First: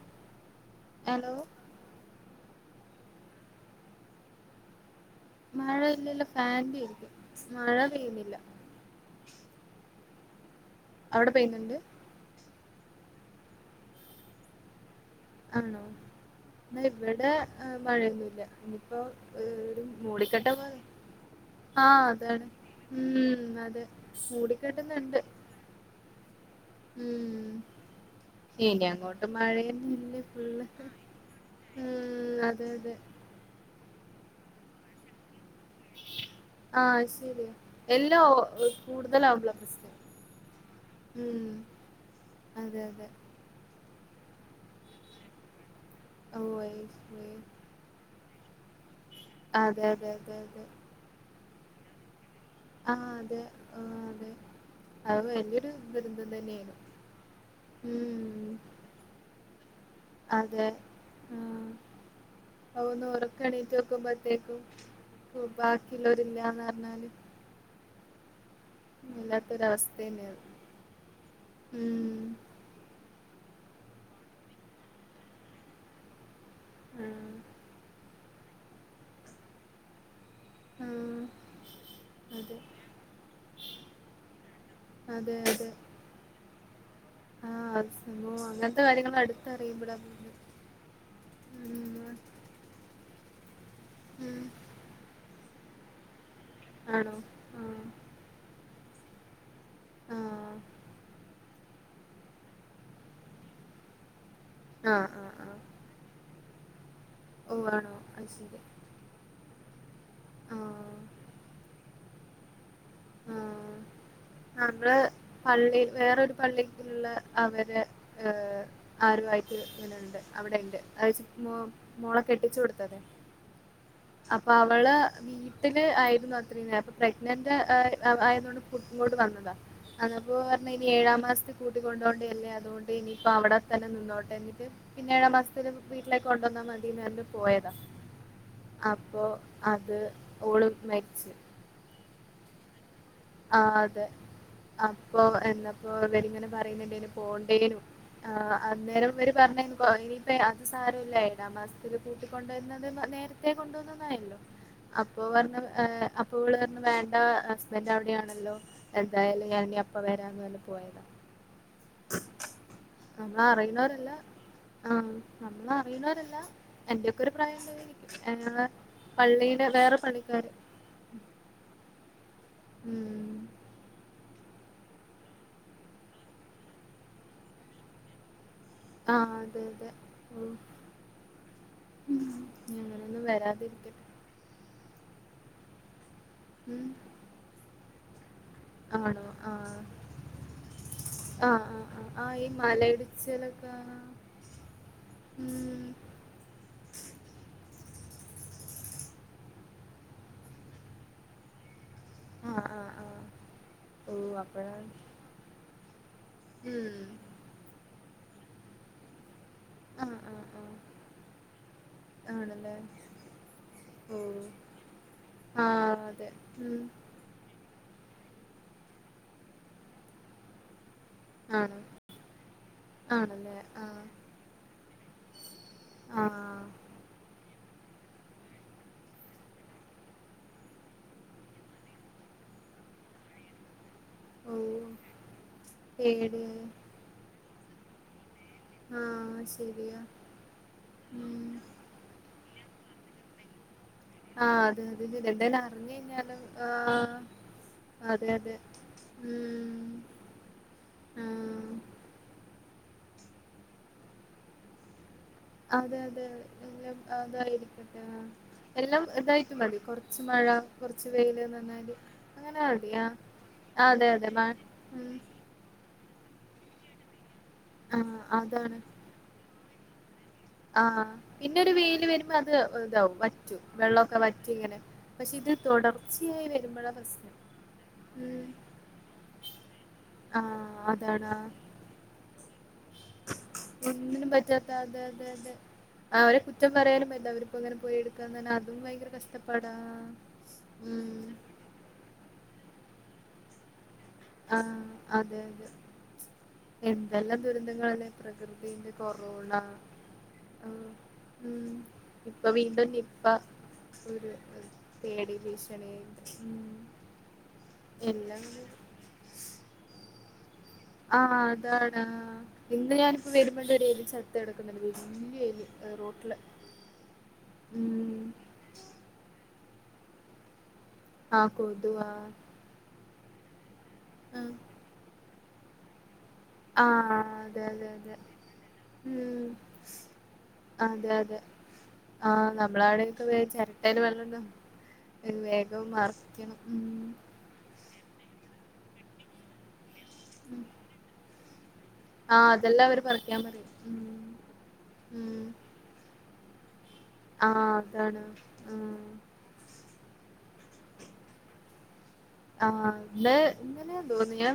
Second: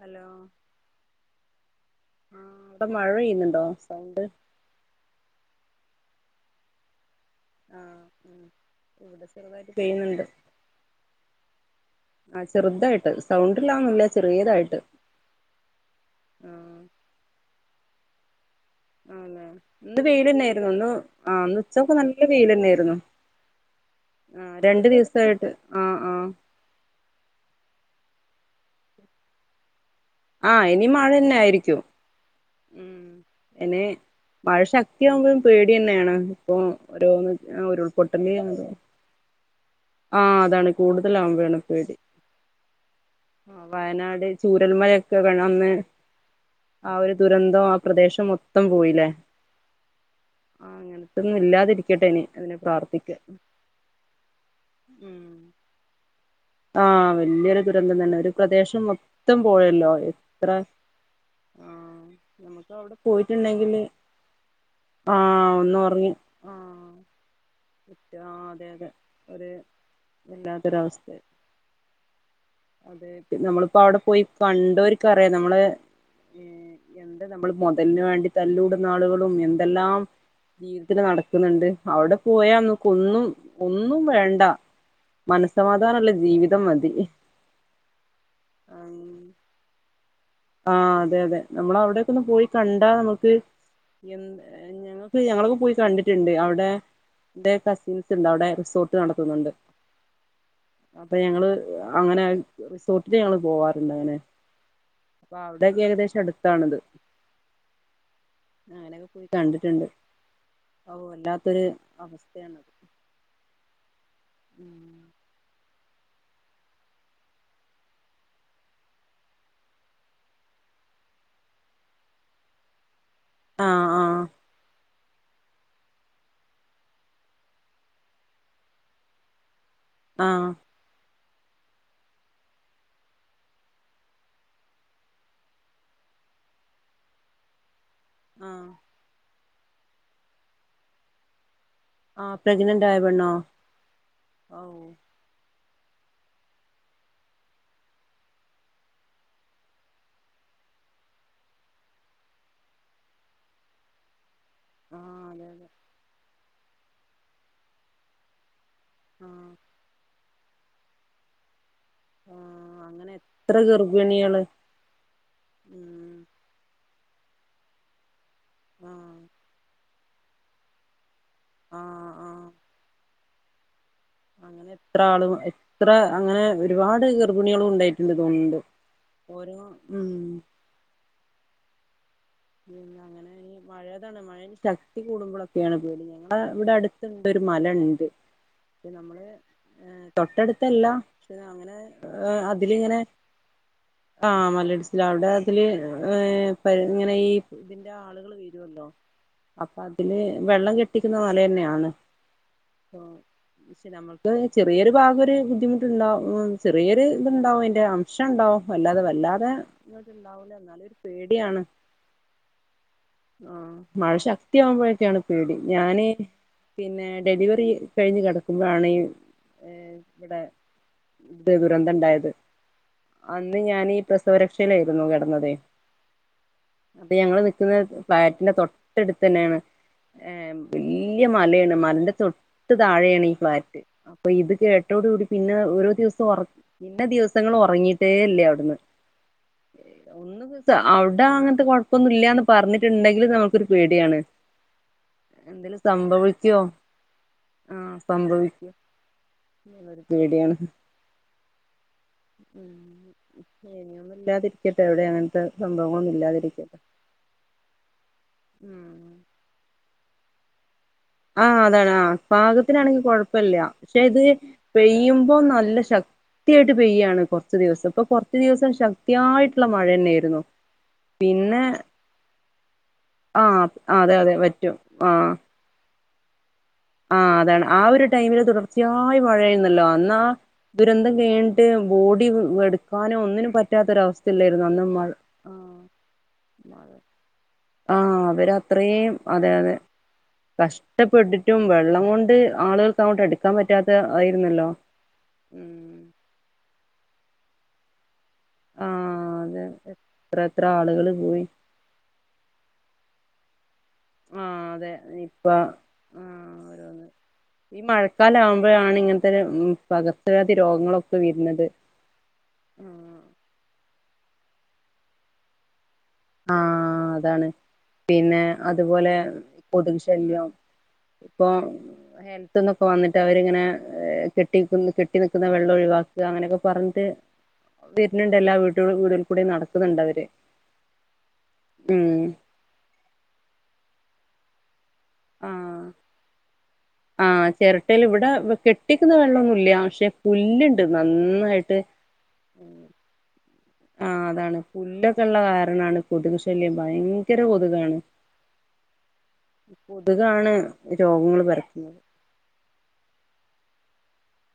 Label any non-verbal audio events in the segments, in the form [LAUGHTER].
Hello hello ആ അവിടെ മഴ പെയ്യുന്നുണ്ടോ സൗണ്ട് മഴ ഇല്ലില്ല ഫാന്റെ ആരിക്കും ആഹ് ഉം ഇവിടെ ചെറുതായിട്ട് പെയ്യുന്നുണ്ട് അവിടെ പെയ്യുന്നുണ്ട് ആ ചെറുതായിട്ട് സൗണ്ടില്ലാന്നില്ല ചെറിയതായിട്ട് ആണോ ആ എന്നാ ഇവിടെ ആ മഴയൊന്നുല്ല ആ ഇല്ലേ ഇന്ന് വെയിൽ തന്നെയായിരുന്നു പോലെ ഇന്ന് ആ ആ ഉച്ചയൊക്കെ നല്ല അതാണ് വെയിൽ തന്നെയായിരുന്നു ഉം അതെ ആ രണ്ടു മൂടിക്കെട്ടുന്നുണ്ട് ദിവസായിട്ട് ആ ആ ഉം ഇനി അങ്ങോട്ട് മഴയൊന്നുമി ആഹ് ഇനി മഴ തന്നെ ആയിരിക്കും അതേ അതേ ഉം ഇനി മഴ ശക്തിയാവുമ്പഴും പേടിതന്നെയാണ് ഇപ്പൊ ആ ഓരോന്ന് ശരിയാ എല്ലാം ഉരുൾപൊട്ടല് ഓ- കൂടുതലാവുമ്പളാ പ്രശ്നം ആഹ് അതാണ് കൂടുതല് ഉം ആകുമ്പഴാണ് പേടി അതെ അതെ വയനാട് ചൂരൽമലയൊക്കെ കാരണം അന്ന് ഓ ആ ഒരു ദുരന്തം ആ പ്രദേശം മൊ ത്തം പോയില്ലേ അതെ അതെ അതെ അതെ ആ അങ്ങനത്തൊന്നും ഇല്ലാതിരി കെട്ടണി ആഹ് അതെ ഏഹ് അതെ അത് വല്ല്യൊരു ആഹ് വല്ല്യൊരു ദുരന്തം തന്നെ ഒരു ഉം പ്രദേശം മൊത്തം പോയല്ലോ എത്ര അതെ ആ ആഹ് നമുക്ക് അത് അവിടെ ഒന്ന് ഒറക്കം എണീറ്റ് പോയിട്ടുണ്ടെങ്കില് നോക്കുമ്പോത്തേക്കും ആ ഒന്ന് ഉറങ്ങി ബാക്കിയുള്ളോര് ആ ഇല്ലാന്നറിഞ്ഞാല് [UNINTELLIGIBLE] ഒരു വല്ലാത്തൊരവസ്ഥ ന്നെ അത് വല്ലാത്തൊരവസ്ഥ ഉം അതെ നമ്മളിപ്പോ അവിടെ പോയി കണ്ടോരിക്ക്‌ അറിയാം നമ്മളെ ഏഹ് ആ. എന്താ നമ്മൾ മുതലിന് വേണ്ടി തല്ലൂടുന്നാളുകളും എന്തെല്ലാം ആ. ജീവിതത്തില് നടക്കുന്നുണ്ട് അവിടെ അതെ പോയാനൊക്കും ഒന്നും ഒന്നും വേണ്ട മന സമാധാനിള്ള ജീവി വിതം മതി ആഹ് അത് സംഭവം അങ്ങനത്തെ കാര്യങ്ങൾ അടുത്തറിയുമ്പോളാ ആഹ് അതെ അതെ നമ്മള് ഉം. എന്ന് ഞങ്ങൾക്ക് ഞങ്ങളൊക്കെ പോയി കണ്ടിട്ടുണ്ട് അവി ടെ ആണോ ന്റെ ആ കസിൻസ് ഇണ്ട് അവിടെ റിസോർ ട്ട് നടത്തുന്നുണ്ട് ആ അപ്പൊ ഞങ്ങള് അങ്ങനെ റിസോർട്ടിൽ ഞങ്ങൾ പോവാറുണ്ട് ങ്ങനെ ആഹ് അഹ് അപ്പൊ അവിടൊക്കെ ഏകദേശം അടുത്താണത് ഓ ആണോ അത് ശരി ട്ട്ണ്ട് ആ ഓ വല്ലാത്തൊരു അവസ്ഥയാണത് ആ നമ്മള് ഉം പള്ളീല് വേറൊരു പള്ളിക്ക്‌ള്ള അവര് ഏഹ് ആരുമായിട്ട് ഇങ്ങന്ണ്ട് അവിടെ ഇണ്ട് [UNINTELLIGIBLE] മോള കെട്ടിച്ചു കൊടുത്തതെ ആഹ് ആഹ് അപ്പൊ അവള് വീട്ടില് ആയിരുന്നു അത്രേം നേരം അപ്പൊ പ്രഗ്നന്റ് എഹ് ആയതുകൊണ്ട് കു ഇങ്ങോട്ട് വന്നതാ അതപ്പോ ആഹ് പറഞ്ഞ് ഇനി ഏഴാം മാസ് കൂട്ടിക്കൊണ്ടോണ്ടല്ലേ അതുകൊണ്ട് ഇനിയിപ്പോ അവിടെ തന്നെ നിന്നോട്ടെ എന്നിട്ട് പിന്നെ ഏഴാം മാസത്തില് വീട്ടിലേക്ക് കൊണ്ടുവന്നാ മതിന്ന് റഞ്ഞിട്ട് പോയതാ ആഹ് അപ്പൊ അത് ഓള് മരിച്ച് ആ പ്രഗ്നന്റ് ആയ പെണ്ണോ ആ അതെ ഔ അപ്പൊ എന്ത ഇപ്പൊ ഇവരിങ്ങനെ പറയുന്നുണ്ടേന് പോകണ്ടേനു അന്നേരം ഇവര് പറഞ്ഞ ഇനിപ്പോ അത് സാരമില്ല ഏഴാം മാസത്തില് കൂട്ടികൊണ്ടുവരുന്നത് നേരത്തെ കൊണ്ടുവന്നന്നായല്ലോ അപ്പൊ ആഹ് അതെ പറഞ്ഞു അതെ അപ് ഓള് പറഞ്ഞ് വേണ്ട ഹസ്ബൻഡടെ രി ആണല്ലോ എന്തായാലും ആഹ് ഞാനിനി അപ്പം വരാ രാന്നു പറഞ്ഞ് പോയതാ ആഹ് അങ്ങനെ നമ്മള് എത്ര അറിയുന്നവരല്ല ഗർഭിണികള് ആ നമ്മള് ഉം അറിയുന്നവരല്ല എന്റെയൊക്കെ ഒരു പ്രായം ഉണ്ടായിരിക്കും ഞങ്ങടെ ആഹ് പള്ളീന് വേറെ പണിക്കാര് ആ ആ ഉം അങ്ങനെ എത്ര ആളും എത്ര അങ്ങനെ ഒരുപാട് ഗർഭിണികളും ഉണ്ടായിട്ടുണ്ടന്ന്‌ തോന്നുന്നുണ്ട് ആ അതെ അതെ ഉം ഇനി അങ്ങനൊന്നും അങ്ങനെ ഇ വരാതിരിക്കട്ടെ മഴയേത്താണ് മഴ ശക്‌ ക്തി കൂടുമ്പോൾ ഒക്കെയാണ് പേടിക്കേണ്ടത് ആ ഇവിടെ ഉം അടുത്തുണ്ട് ഒരു മലണ്ട് ആണോ നമ്മള് ആഹ് തൊട്ടടുത്തല്ല ഷെ ആഹ് അങ്ങനെ ആഹ് ആഹ് ആഹ് ഈ അതിലിങ്ങനെ മലയിടിച്ചിലൊക്കെ ആ മലയിടിച്ചല് അവിടെ അതില് ഉം ഏ പ ഈ ഇതിന്റെ ആളുകൾ വരുമല്ലോ അപ്പൊ അതില് വെള്ളം കെട്ടിക്കുന്ന മല തന്നെയാണ് ആഹ് ആഹ് ആഹ് പക്ഷെ നമ്മക്ക് ഓഹ് അപ്പഴാണ് ചെറിയൊരു ഭാഗം ഒരു ബുദ്ധിമുട്ടുണ്ടാവും ഉം ചെറിയൊരു ഇത്ണ്ടാവും അതിന്റെ അംശം [UNINTELLIGIBLE] അല്ലാതെ വല്ലാതെ ആഹ് ആഹ് പ്രശ്നമുണ്ടാവൂല്ല ആഹ് എന്നാല് ഒരു പേടിയാണ് ആണല്ലേ ആ മഴ ഓഹ് ശക്തിയാവുമ്പോഴൊക്കെയാണ് പേടി ആഹ് ഞാന് അതെ ഉം പിന്നെ ഡെലിവറി കഴിഞ്ഞു കിടക്കുമ്പോഴാണ് ഈ എ ഇവിടെ ഇത് ആണ് ദുരന്തം ഉണ്ടായത് ആണല്ലേ അന്ന് ഞാന് ആഹ് പ്രസവരക്ഷയിലായി രുന്നു കെടന്നതെ ആഹ് അപ്പൊ ഞങ്ങള് നിക്കുന്ന ഫ്ലാറ്റിന്റെ തൊട്ടടുത്ത് തന്നെയാണ് ഏ വല്യയ മലയാണ് മലേന്റെ തൊട്ട് താഴെയാണ് ഈ ഫ്ളാറ്റ് അപ്പൊ ഇത് ഓഹ് കേട്ടോട്‌ കൂടി പിന്നെ ഓരോ ദിവസം പേടിയായി [UNINTELLIGIBLE] [UNINTELLIGIBLE] ഉറങ്ങിയിട്ടെ ഇല്ല്യാ ആഹാ ശരിയാ ഉം കുഴപ്പൊന്നൂല്ല എന്ന് പറഞ്ഞിട്ടുണ്ടെങ്കിൽ നമുക്കൊരു പേടിയാണ് ആഹാ അതെ അതെ എന്തേലും അറിഞ്ഞ കഴിഞ്ഞാലും ആഹാ ആഹ് അതെ അതെ സംഭവിക്കോ ഉം എന്നുള്ളൊരു പേടിയാണ് ആ ശരി ഒന്നുല്ലാതിരിക്കട്ടെ എവിടെയാണെലും [UNINTELLIGIBLE] അതെ സംഭവം അതായിരിക്കട്ടെ എല്ലാം ഇതായിരിക്കും മതി കൊറച്ച് [UNINTELLIGIBLE] ആ അതാണ് ആ മതി പാകത്തിനാണെങ്കി ആ ആ, കൊഴപ്പല്ല്യ പക്ഷെ അതെ ഇത് അതെ മ ഉം പെയ്യുമ്പോ നല്ല ശക് ത്തിയായിട്ട് പെയ്യുവാ ഇപ്പൊ കൊറച്ചു ദിവസം ആ ഇപ്പൊകൊറച്ച് ദിവസം അതാണ് ശക്തിയായി നല്ല മഴന്നെയായിരുന്നു ആ പിന്നെ ഒരു വെയില് വരുമ്പോ അത് ഇതാവും വറ്റും ആഹ് അതെ വെള്ളൊക്കെ അതെ പറ്റും വറ്റിങ്ങനെ പക്ഷെ ഇത് തുടർ ച്ചയായി ആ അതാണ് ആ ഒരു ടൈമില് തുടർച്ചയായി മഴയായിര്ന്നല്ലോ അന്ന് ആ ദുരന്തം അതാണ് ആ കഴിഞ്ഞിട്ട് ബോഡിവേ ഒന്നിനും പറ്റാത്ത അതെ മഴ അതെ അതെ അവരെ കുറ്റം പറയാനും പറ്റില്ല അവര് ആ അവരത്രേം അതെ അതെ ഉം കഷ്ടപ്പെട്ടിട്ടും വെള്ളം കൊണ്ട് ആളുകൾ കൊണ്ട് അടുക്കാൻ പറ്റാ താ ആ യിരുന്നല്ലോ അതെ അതെ എന്തെല്ലാം ദുരന്തങ്ങളാല്ലേ? പ്രകൃതിന്റെ ആഹ് കൊറോണ അതെ എത്ര എത്ര ആ ആളുകള് പോയി ഉം ഇപ്പൊ വീണ്ടും നിപ്പ ആഹ് അതെ [INAUDIBLE] പേടി നിപ്പ ഭീഷണി ആഹ് ഉം ഓരോന്ന് എല്ലാം [UNINTELLIGIBLE] പകർച്ച വ്യാ ആ അതാണ് ആ ഇന്ന് ഞാനിപ്പോ വരുമ്പ [UNINTELLIGIBLE] [UNINTELLIGIBLE] വലിയ വല റോട്ട് [UNINTELLIGIBLE] ആ അതാണ് പിന്നെ അതുപോലെ കൊതുകൂ ശല്യം പ്പൊ ആഹ് കൊതുവാ ഹെൽത്ത്ന്നൊക്കെ വന്നി ട്ട വരിങ്ങനെ ആഹ് കെട്ടിക്ക് ന്ന കെട്ടി വെക്കുന്ന വെള്ളം ഒഴിവാ. ഇത് അങ്ങനെയൊക്കെ പറഞ്ഞിട്ട് ആഹ് അതെ അതെ അതെ വരുന്നുണ്ട് എല്ലാ വീട്ടുകളെ കൂടെ കൂടെ ഉം നടക്കുന്നുണ്ട് അവര്. അതെ അതെ ഉം ആഹ് നമ്മളവിടൊക്കെ ചിരട്ടയിലെ വെള്ളം. വേഗം ആഹ് മറിക്കണം. ആഹ് ചിരട്ടയിൽ ഇവിടെ കെട്ടിക്കുന്നു വെള്ളൊന്നുല്ല്യ പക്ഷെ. ഉം പുല്ലുണ്ട് നന്നായി ട്ട് ആഹ് അതെല്ലാം അവര് പറിക്കാൻ പറയും. ആഹ് ഉം അതാണ് പുല്ല് ഒക്കെയുള്ള ഉം കാരണയാണ്. കൊതുക് ശല്യം ഭയങ്കര ആഹ് കൊതുകാണ് അതാണ് ഉം. കൊതുക്കാണ് രോഗങ്ങള് പരത്തുന്നത്. ആഹ് ഇവിടെ ഇന്നലെയാണ് തോന്നിയെ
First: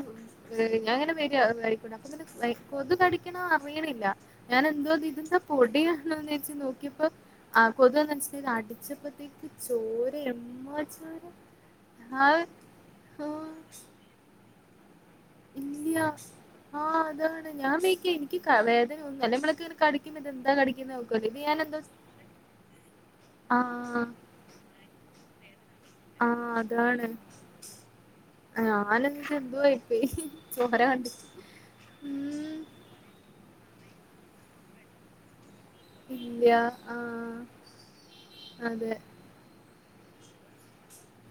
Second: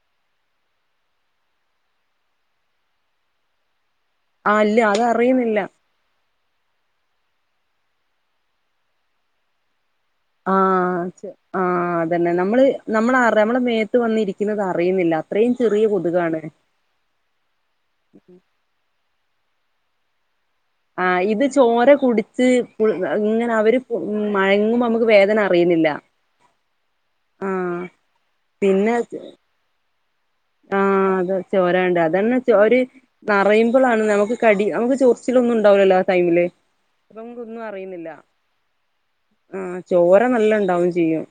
ഞാൻ ഇങ്ങനെ വരുക വഴിക്കൂടെ അപ്പൊ ഇങ്ങനെ കൊതു കടിക്കണേ അറിയണില്ല. ആഹ് ഞാൻ ഇല്ല എന്തോ ഇതെന്താ അതറിയുന്നില്ല പൊടിയാണോ. നോക്കിയപ്പോ കൊതുക്കാന്നുവെച്ചു അടിച്ചപ്പോഴത്തേക്ക് ചോര്. ആഹ് ആഹ് അതന്നെ ആഹ് നമ്മള്. നമ്മളാറെ നമ്മളെ മേത്ത് വന്നിരിക്കു നതറിയുന്നില്ല ഇല്ലിയ ആ അതാണ് ഞാൻ വേയിക്കാ എനിക്ക് വേദന ഒന്നും [UNINTELLIGIBLE] കടിക്കും ഇതെ ആ ഇത് ചോര കുടിച്ച് ഇങ്ങനെ അവര് ആഹ് മയങ്ങുമ്പോ നമ്മുക്ക് വേദന റിയുന്നില്ല ഇതാണ് അവനെന്തു [UNINTELLIGIBLE] ആ അത് ചോരകണ്ട് അതന്നെ ഉം ചോര് നറയും. പ്പളാണ് നമുക്ക് കടി നമുക്ക് ചൊറിച്ചോലൊന്നും ണ്ടാവുല്ലല്ലോ ആ ഇല്ല ടൈമില് അപ്പൊ ആഹ് നമ്മുക്കൊന്നും അറിയുന്നില്ല. അതെ ആ ചോര നല്ല ഉണ്ടാവും ചെയ്യും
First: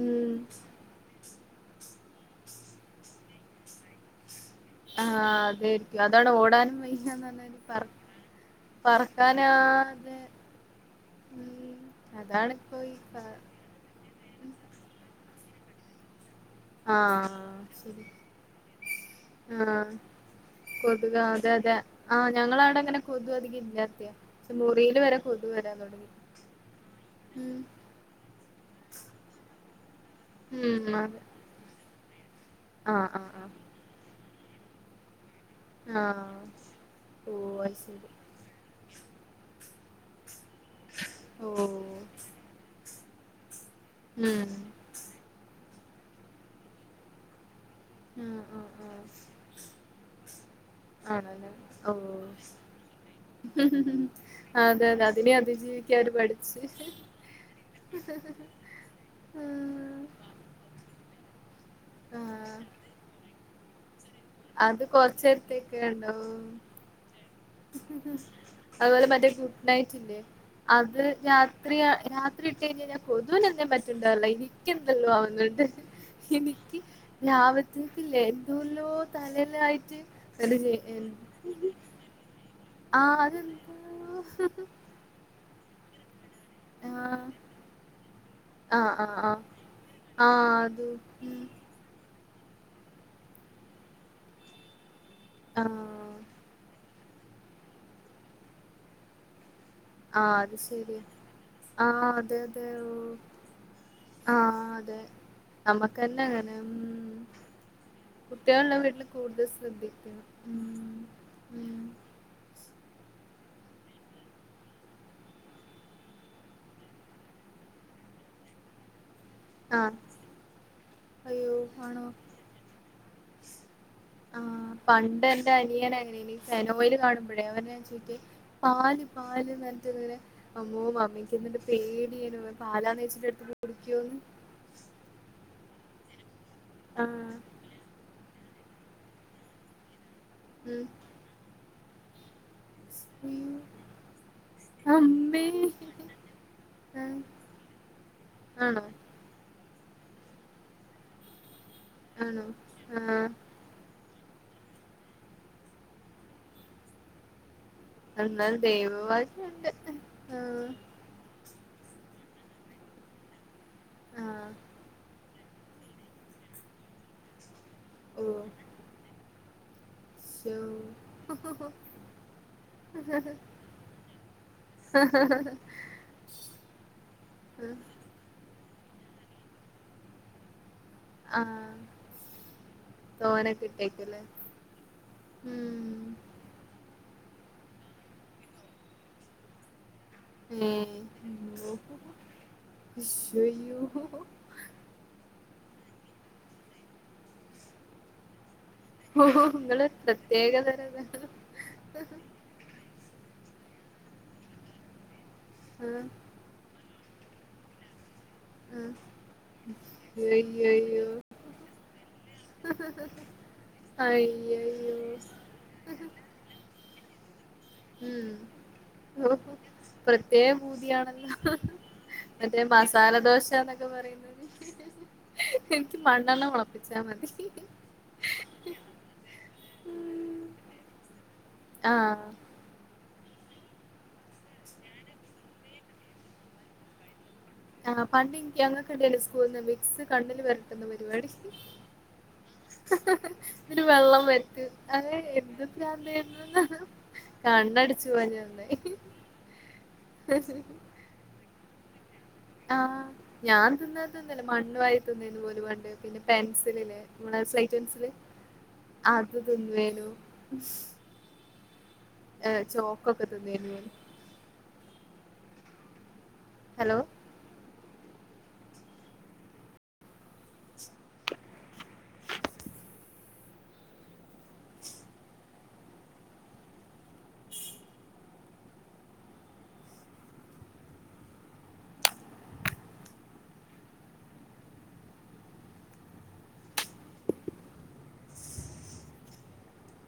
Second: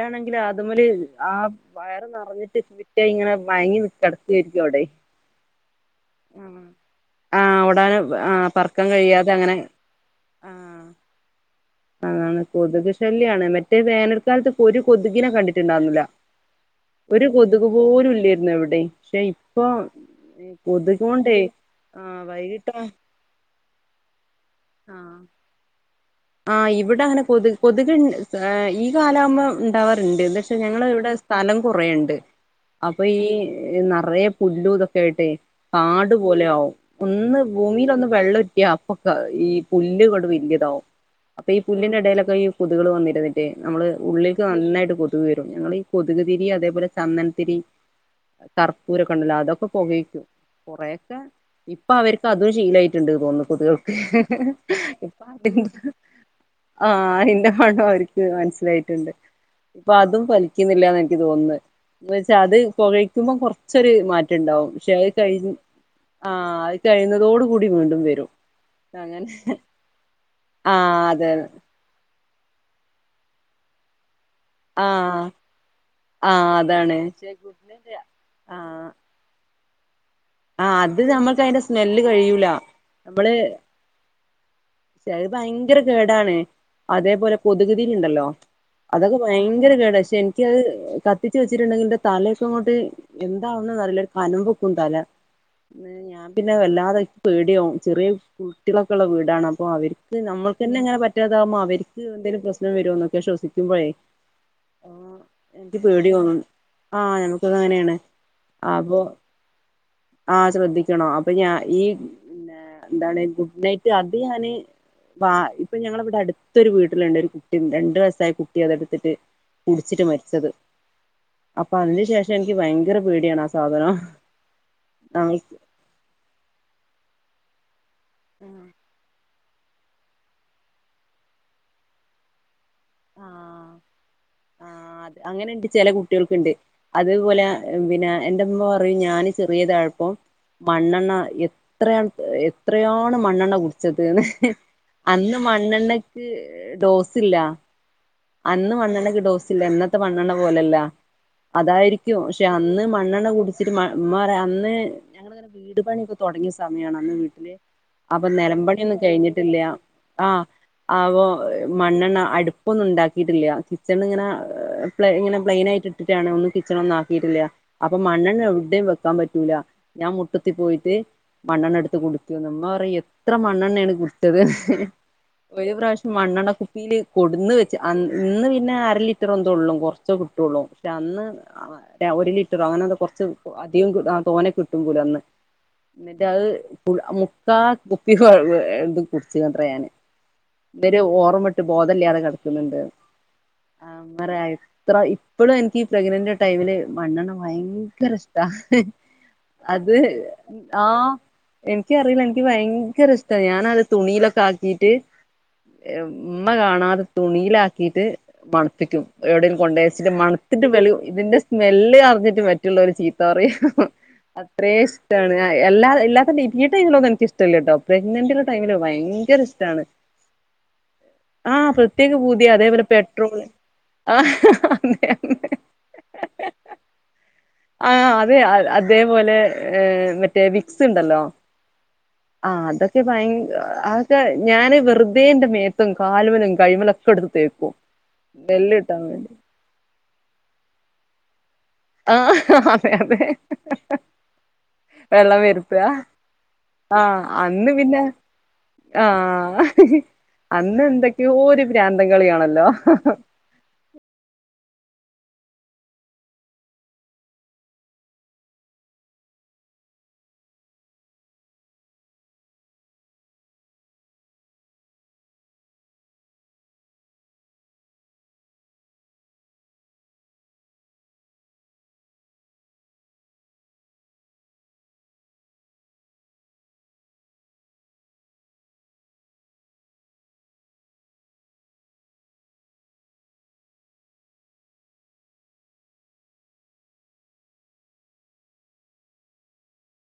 ഉം അത് മ്മല് ആ വയറ് നിറഞ്ഞിട്ട് ട്ടെ ങ്ങനെ മയങ്ങി നിക്കാണ്. ആ അതെരിക്കും അതാണ് ഓടാനും വയ്യന്നർഞ്ഞ് ആഹ് പ ഓടാന് ആഹ് പറക്കാൻ കഴിയാതെ അങ്ങനെ പറക്കാനാതെ ആഹ് ഉം അതാണ് അതാണിപ്പോ കൊതുക് ഈ കാ ശല്യാണ് മറ്റേ വേനൽക്കാലത്ത് ഒരു കൊതുക് ഇങ്ങനെ കണ്ടിട്ടുണ്ടാർന്നില്ല ഒരു ആഹ് കൊതുക് ശരി പോലും ഇല്ല്യേരുന്നു എവിടെം പക്ഷെ ഇപ്പൊ ആഹ് കൊതുക് കൊണ്ടേ അതെ അതെ ആ ആഹ് വൈകിട്ടോ ഞങ്ങളവിടെ അങ്ങനെ കൊതു അധികം ഇല്ലാത്തയാ പക്ഷെ മുറിയിൽ വരെ കൊതു വരാൻ തൊടങ്ങി ആ ഇവിടെങ്ങനെ കൊതുക് കൊതുക്ണ്ട് ഈ കാലാവുമ്പം ഉണ്ടാവ [UNINTELLIGIBLE] ഇണ്ട് പക്ഷെ ഞങ്ങള ഉം ഇവിടെ അതെ സ്ഥലം കൊറേണ്ട് അപ്പൊ ആഹ് ഈ ആഹ് നറയെ പുല്ലുതൊക്കെ ആയിട്ടെ ആഹ് കാടു ആഹ് പോലെ ആവും ഒന്ന് ഓഹ് അത് ഭൂമിലൊന്ന് ശരി വെള്ളറ്റിയ അപ്പൊ ക ഈ പുല്ലുകട് വല്ല്യതാ അപ്പൊ ഈ ഓഹ് പുല്ലിന്റെ എടയിലൊക്കെ ഈ കൊതുകൾ വന്നി [UNINTELLIGIBLE] നമ്മള് ഉള്ളിക്ക് ഉം നന്നായിട്ട് കൊതുക് വരും ഞങ്ങളീ കൊതുക് തിരി അതേപോലെ ചന്ദൻതിരി ആഹ് ആഹ് കർപ്പൂരൊക്കെ ആഹ് ഉണ്ടല്ലോ അതൊക്കെ പുകയ്ക്കും കൊറയൊക്കെ ആണല്ലേ ഇപ്പൊ ഓ അവർക്ക് അതും ശീലായിട്ടുണ്ട് തോന്ന കൊതുകൾക്ക് അതെ അതെ ഇപ്പൊ അതിനെ അതിന്റെ അതിജീവിക്കാൻ അവര് പഠിച്ച് ആ അയിന്റെ മണം ഒരിക്ക് മനസ്സിലായിട്ടുണ്ട് ഇപ്പൊ ആഹ് അതും ഫലിക്കുന്നില്ലാന്നാ എനിക്ക് തോന്നുന്നെ ന്ന് വെച്ച അത് ആഹ് പുകയ്ക്കുമ്പോ കൊറ ച്ചൊരു മാറ്റ ണ്ടാവും പക്ഷെ അത് കൊറച്ച് കയി നേരത്തേക്കെ ആ ഉണ്ടാവും അത് കയിന്നതോടുകൂ അതുപോലെ മറ്റേ ഗുഡ് നൈറ്റ് ഇല്ലേ അത് ആഹ് അതെ രാത്രിയാ രാത്രി ട്ടയിഞ്ഞേഞ്ഞ കൊതൂനൊന്നും പറ്റണ്ടാവുല്ല എനി എിക്കെന്തല്ലോ ആഹ് ആവുന്നുണ്ട് ആഹ് എനിക്ക് അതാണ് ലാവത്തേക്കില്ലേ എന്തോല്ലോ ആഹ് തലെലായിട്ട് ആഹ് അത് നമ്മക്ക് അയിന്റ സ്മെല്ല് കഴി യുല്ല ആഹ് നമ്മള് അതെന്തോ ചെലത് ഭയങ്കര കേടാ ടാണ് ആഹ് അതേപോലെ കൊതുകുതിരിണ്ടല്ലോ ആഹ് ആഹ് അതൊക്കെ ആഹ് ഭയങ്കര കേട പക്ഷെ ആഹ് എനിക്കത് അത് ഉം കത്തിച്ചു വെച്ചിട്ടുണ്ടെങ്കിൽ ന്റെ തലയൊക്ക അങ്ങോട്ട് എന്താവ്ണെന്നറിയില്ല കനംമ്പൊക്കും തല ആഹ് ഞാൻ പിന്നെ വല്ലാതെ പേടിയാവും ചെറിയ കുട്ടികളൊക്കെ ഉള്ള വീടാണ് അപ്പൊ അപ്പൊ അവരിക്ക് ആഹ് അത് നമ്മക്ക് തന്നെ ഇങ്ങനെ ശരിയാ പറ്റാതാവുമ്പോ അവരിക്ക് ആഹ് അതെ എന്തേലും അതെ പ്രശ്നം വരുമോ ഓഹ് എന്നൊക്കെ ശ്വസിക്കുമ്പോഴേ ആഹ് അതെ എനിക്ക് പേടി നമ്മക്കന്നെ തോന്നും അങ്ങനെ ഉം ആ ഞമ്മക്കും അത് അങ്ങനെയാണ് കുട്ടികളുള്ള അപ്പൊ വീട്ടില് കൂടുതൽ ശ്രദ്ധിക്കണം ആ ഉം ശ്രദ്ധിക്കണോ അപ്പൊ ഞാൻ ഉം ഈ എന്താണ് കു നൈറ്റ് അത് ഞാന് വാ ഇപ്പൊ ഞങ്ങള ഇവിടെ അടുത്തൊരു വീട്ടിലുണ്ട് ഒരു കുട്ടി രണ്ടു വയസായ കുട്ടി അത് എടുത്തിട്ട് ആഹ് കുടിച്ചിട്ട് മരിച്ചത് അയ്യോ അപ്പൊ അതിന് ആണോ ശേഷം എനിക്ക് ഭയങ്കര പേടിയാണ് ആ സാധനം ആഹ് പണ്ട് നമ്മ എന്റെ അനിയൻ അങ്ങനെനി ഫെനോയ ൽ കാണുമ്പോഴെ അവനത് ചോയ്ക്കും പാല് പാ പാല് നെൽത് വീണ് അമ്മോ മമ്മിക്ക്ന്ന്ട്ട് പേടിയേനു പാലാന്നേച്ചെട്ടെടുത്തു കുടിക്കു ക്കോന്ന് ആ അത് അങ്ങനെണ്ട് ചെല കുട്ടികൾക്ക്ണ്ട് ആഹ് അതുപോലെ പിന്നെ എന്റെമ്മ പറയും ഞാന് ചെറിയതാഴപ്പം ഉം മണ്ണെണ്ണ എ എത്രയാണ് [UNINTELLIGIBLE] എത്രയാണ് അയ്യോ മണ്ണെണ്ണ കുടിച്ചതന്ന് അന്ന് അമ്മേ മണ്ണെണ്ണക്ക് ആഹ് ഡോസില്ല അന്ന് ആണോ മണ്ണെണ്ണയ്ക്ക് ഡോസില്ലായിരു മണ്ണെണ്ണ പോലല്ല അതായിരിക്കും പക്ഷെ ആണോ അന്ന് ആഹ് മണ്ണെണ്ണ കുടിച്ചിട്ട് ഉമ്മാ മാ അന്ന് ഞങ്ങളങ്ങനെ വീട് പണിയൊക്കെ തുടങ്ങിയ സമയമാണ് അന്ന് വീട്ടില് അപ്പൊ എന്നാൽ നിലംമ്പണിയൊന്നും കഴിഞ്ഞിട്ടില്ല ദൈവവാക്ക്യണ്ട് ആ ആഹ് അ മണ്ണെണ്ണ അടുപ്പ് ഒന്നും ഉണ്ടാ ക്കിടില്ല പ്പെട്ടന്ന് ഇങ്ങനെ ആഹ് പ്ലേ ഇങ്ങ പ്ലെയിനയിട്ട് ഇട്ടിട്ടാണ് ഒന്നും കിച്ചൺ ഒന്നും ആകിയിട്ടില്ല അപ്പൊ മണ്ണെണ്ണ ഓഹ് എവിടെ വെക്കാൻ പറ്റൂല ഞാൻ മുട്ടത്തി ശോ പോയിട്ട് മണ്ണെണ്ണ എടുത്ത് കുടിക്കും ഉമ്മ പറയും എത്ര മണ്ണെണ്ണയാണ് കുടുച്ചത് ഒരു പ്രാവശ്യം മണ്ണെണ്ണ കുപ്പിൽ കൊടുന്ന് അന്ന ഇന്ന് പിന്നെ അര ലിറ്ററെന്തേ ഉള്ളു കുറച്ചേ കിട്ടുള്ളൂ അന്ന് ആഹ് അ ഒരു ലിറ്ററോ അങ്ങനെ എന്തോ കുറച്ച് തോനൊക്കെ അധികം കിട്ട് ഇട്ടേക്കുല്ലേ തോനെ കിട്ടും കൂല അന്ന് ഉം എന്നിട്ട് അത് [UNINTELLIGIBLE] കാ കുപ്പി കൊറേ ഇത് കുടിച്ച് ഞാന് ഏഹ് വര് ഓർമ്മിട്ട് ബോധല്ലാതെ കിട ണ്ട് അയ്യോ [UNINTELLIGIBLE] ഇത്ര ഈ ഇപ്പളും എനിക്ക് ഈ പ്രഗ്‌നൻ്റ് ടൈമില് മണ്ണെണ്ണ ഭയങ്കര ഇഷ്ടാ ഓഹ് ഇങ്ങള് അത് പ്രത്യേക തരം ആ ഇതാണ് എനിക്കറിയില്ല എനിക്ക് ഭയങ്കര ഇഷ് ഞാനത് തുണിയിലൊക്കെ ആക്കിട്ട് ആഹ് ഇമ്മ കാണാത തുണിയിലാക്കിയിട്ട് ആഹ് മണപ്പിക്കും എവിടെങ്കിലും കൊണ്ടേ വച്ചിട്ട് മണത്തിട്ട് വെളി അയ്യയ്യോ ഇതിന്റെ സ് [UNINTELLIGIBLE] ന്നിട്ട് മറ്റുള്ളവര് ചീത്ത പറയും അത്രേ അയ്യയ്യോ ഇഷ്ടാണ് എല്ലാ എല്ലാ [UNINTELLIGIBLE] ഈ ടൈം എനിക്ക് ഇഷ് ല്ലാട്ടോ ഉം പ്രഗ്നന്റ് ടൈമിലെ ഭയങ്കര ഓഹ് ഇഷ്ടാണ് പ്രത്യേക പൂതിയാണല്ലോ ആഹ് പ്ര മറ്റേ മസാല ദോശ എന്നൊക്കെ പറയുന്നത് ആഹ് അതെ എനിക്ക് മണ്ണെണ്ണ മണപ്പിച്ചാ മതി ആഹ് അതെ അതേപോലെ ഏ മറ്റേ ഉം വിക്സ് ഉണ്ടല്ലോ ആഹ് ഭയങ്ക അതൊക്കെ ഞാൻ വെറുതേന്റെ മേത്തും കാലുമേലും കയ്യിമേലൊക്കെ എടുത്ത് തേക്കും ആ പണ്ട് സ്മെല്ല് ഞങ്ങൾക് കിട്ടാൻ ഉണ്ടായിരുന്നു വേണ്ടി സ്കൂളിന്ന് വിക്സ് കണ്ണില് പെരട്ടുന്ന പരിപാടി ആ അതെ അതെ ഇതില് വെള്ളം വരട്ടും അത് വെള്ളം എന്ത് വെരുത്തുക പ്രാന്തായിരുന്നുന്നോ ആഹ് അന്ന് പിന്നെ കണ്ണടിച്ചു പോവാഞ്ഞത് നന്നായി ആഹ് അന്ന് എന്തൊക്കെയോ ഒരു പ്രാന്ത് ന്തം കളിയാണല്ലോ മണ്ണുവാരി തിന്നാരുന്നു ഒരുപാട് പിന്നെ പെൻസിലില് നമ്മുടെ സ്ലേറ്റ് പെൻസില് അത് തിന്നുവായിരുന്നു ഏഹ് ചോക്കൊക്കെ തിന്നുവായിരുന്നു ഹലോ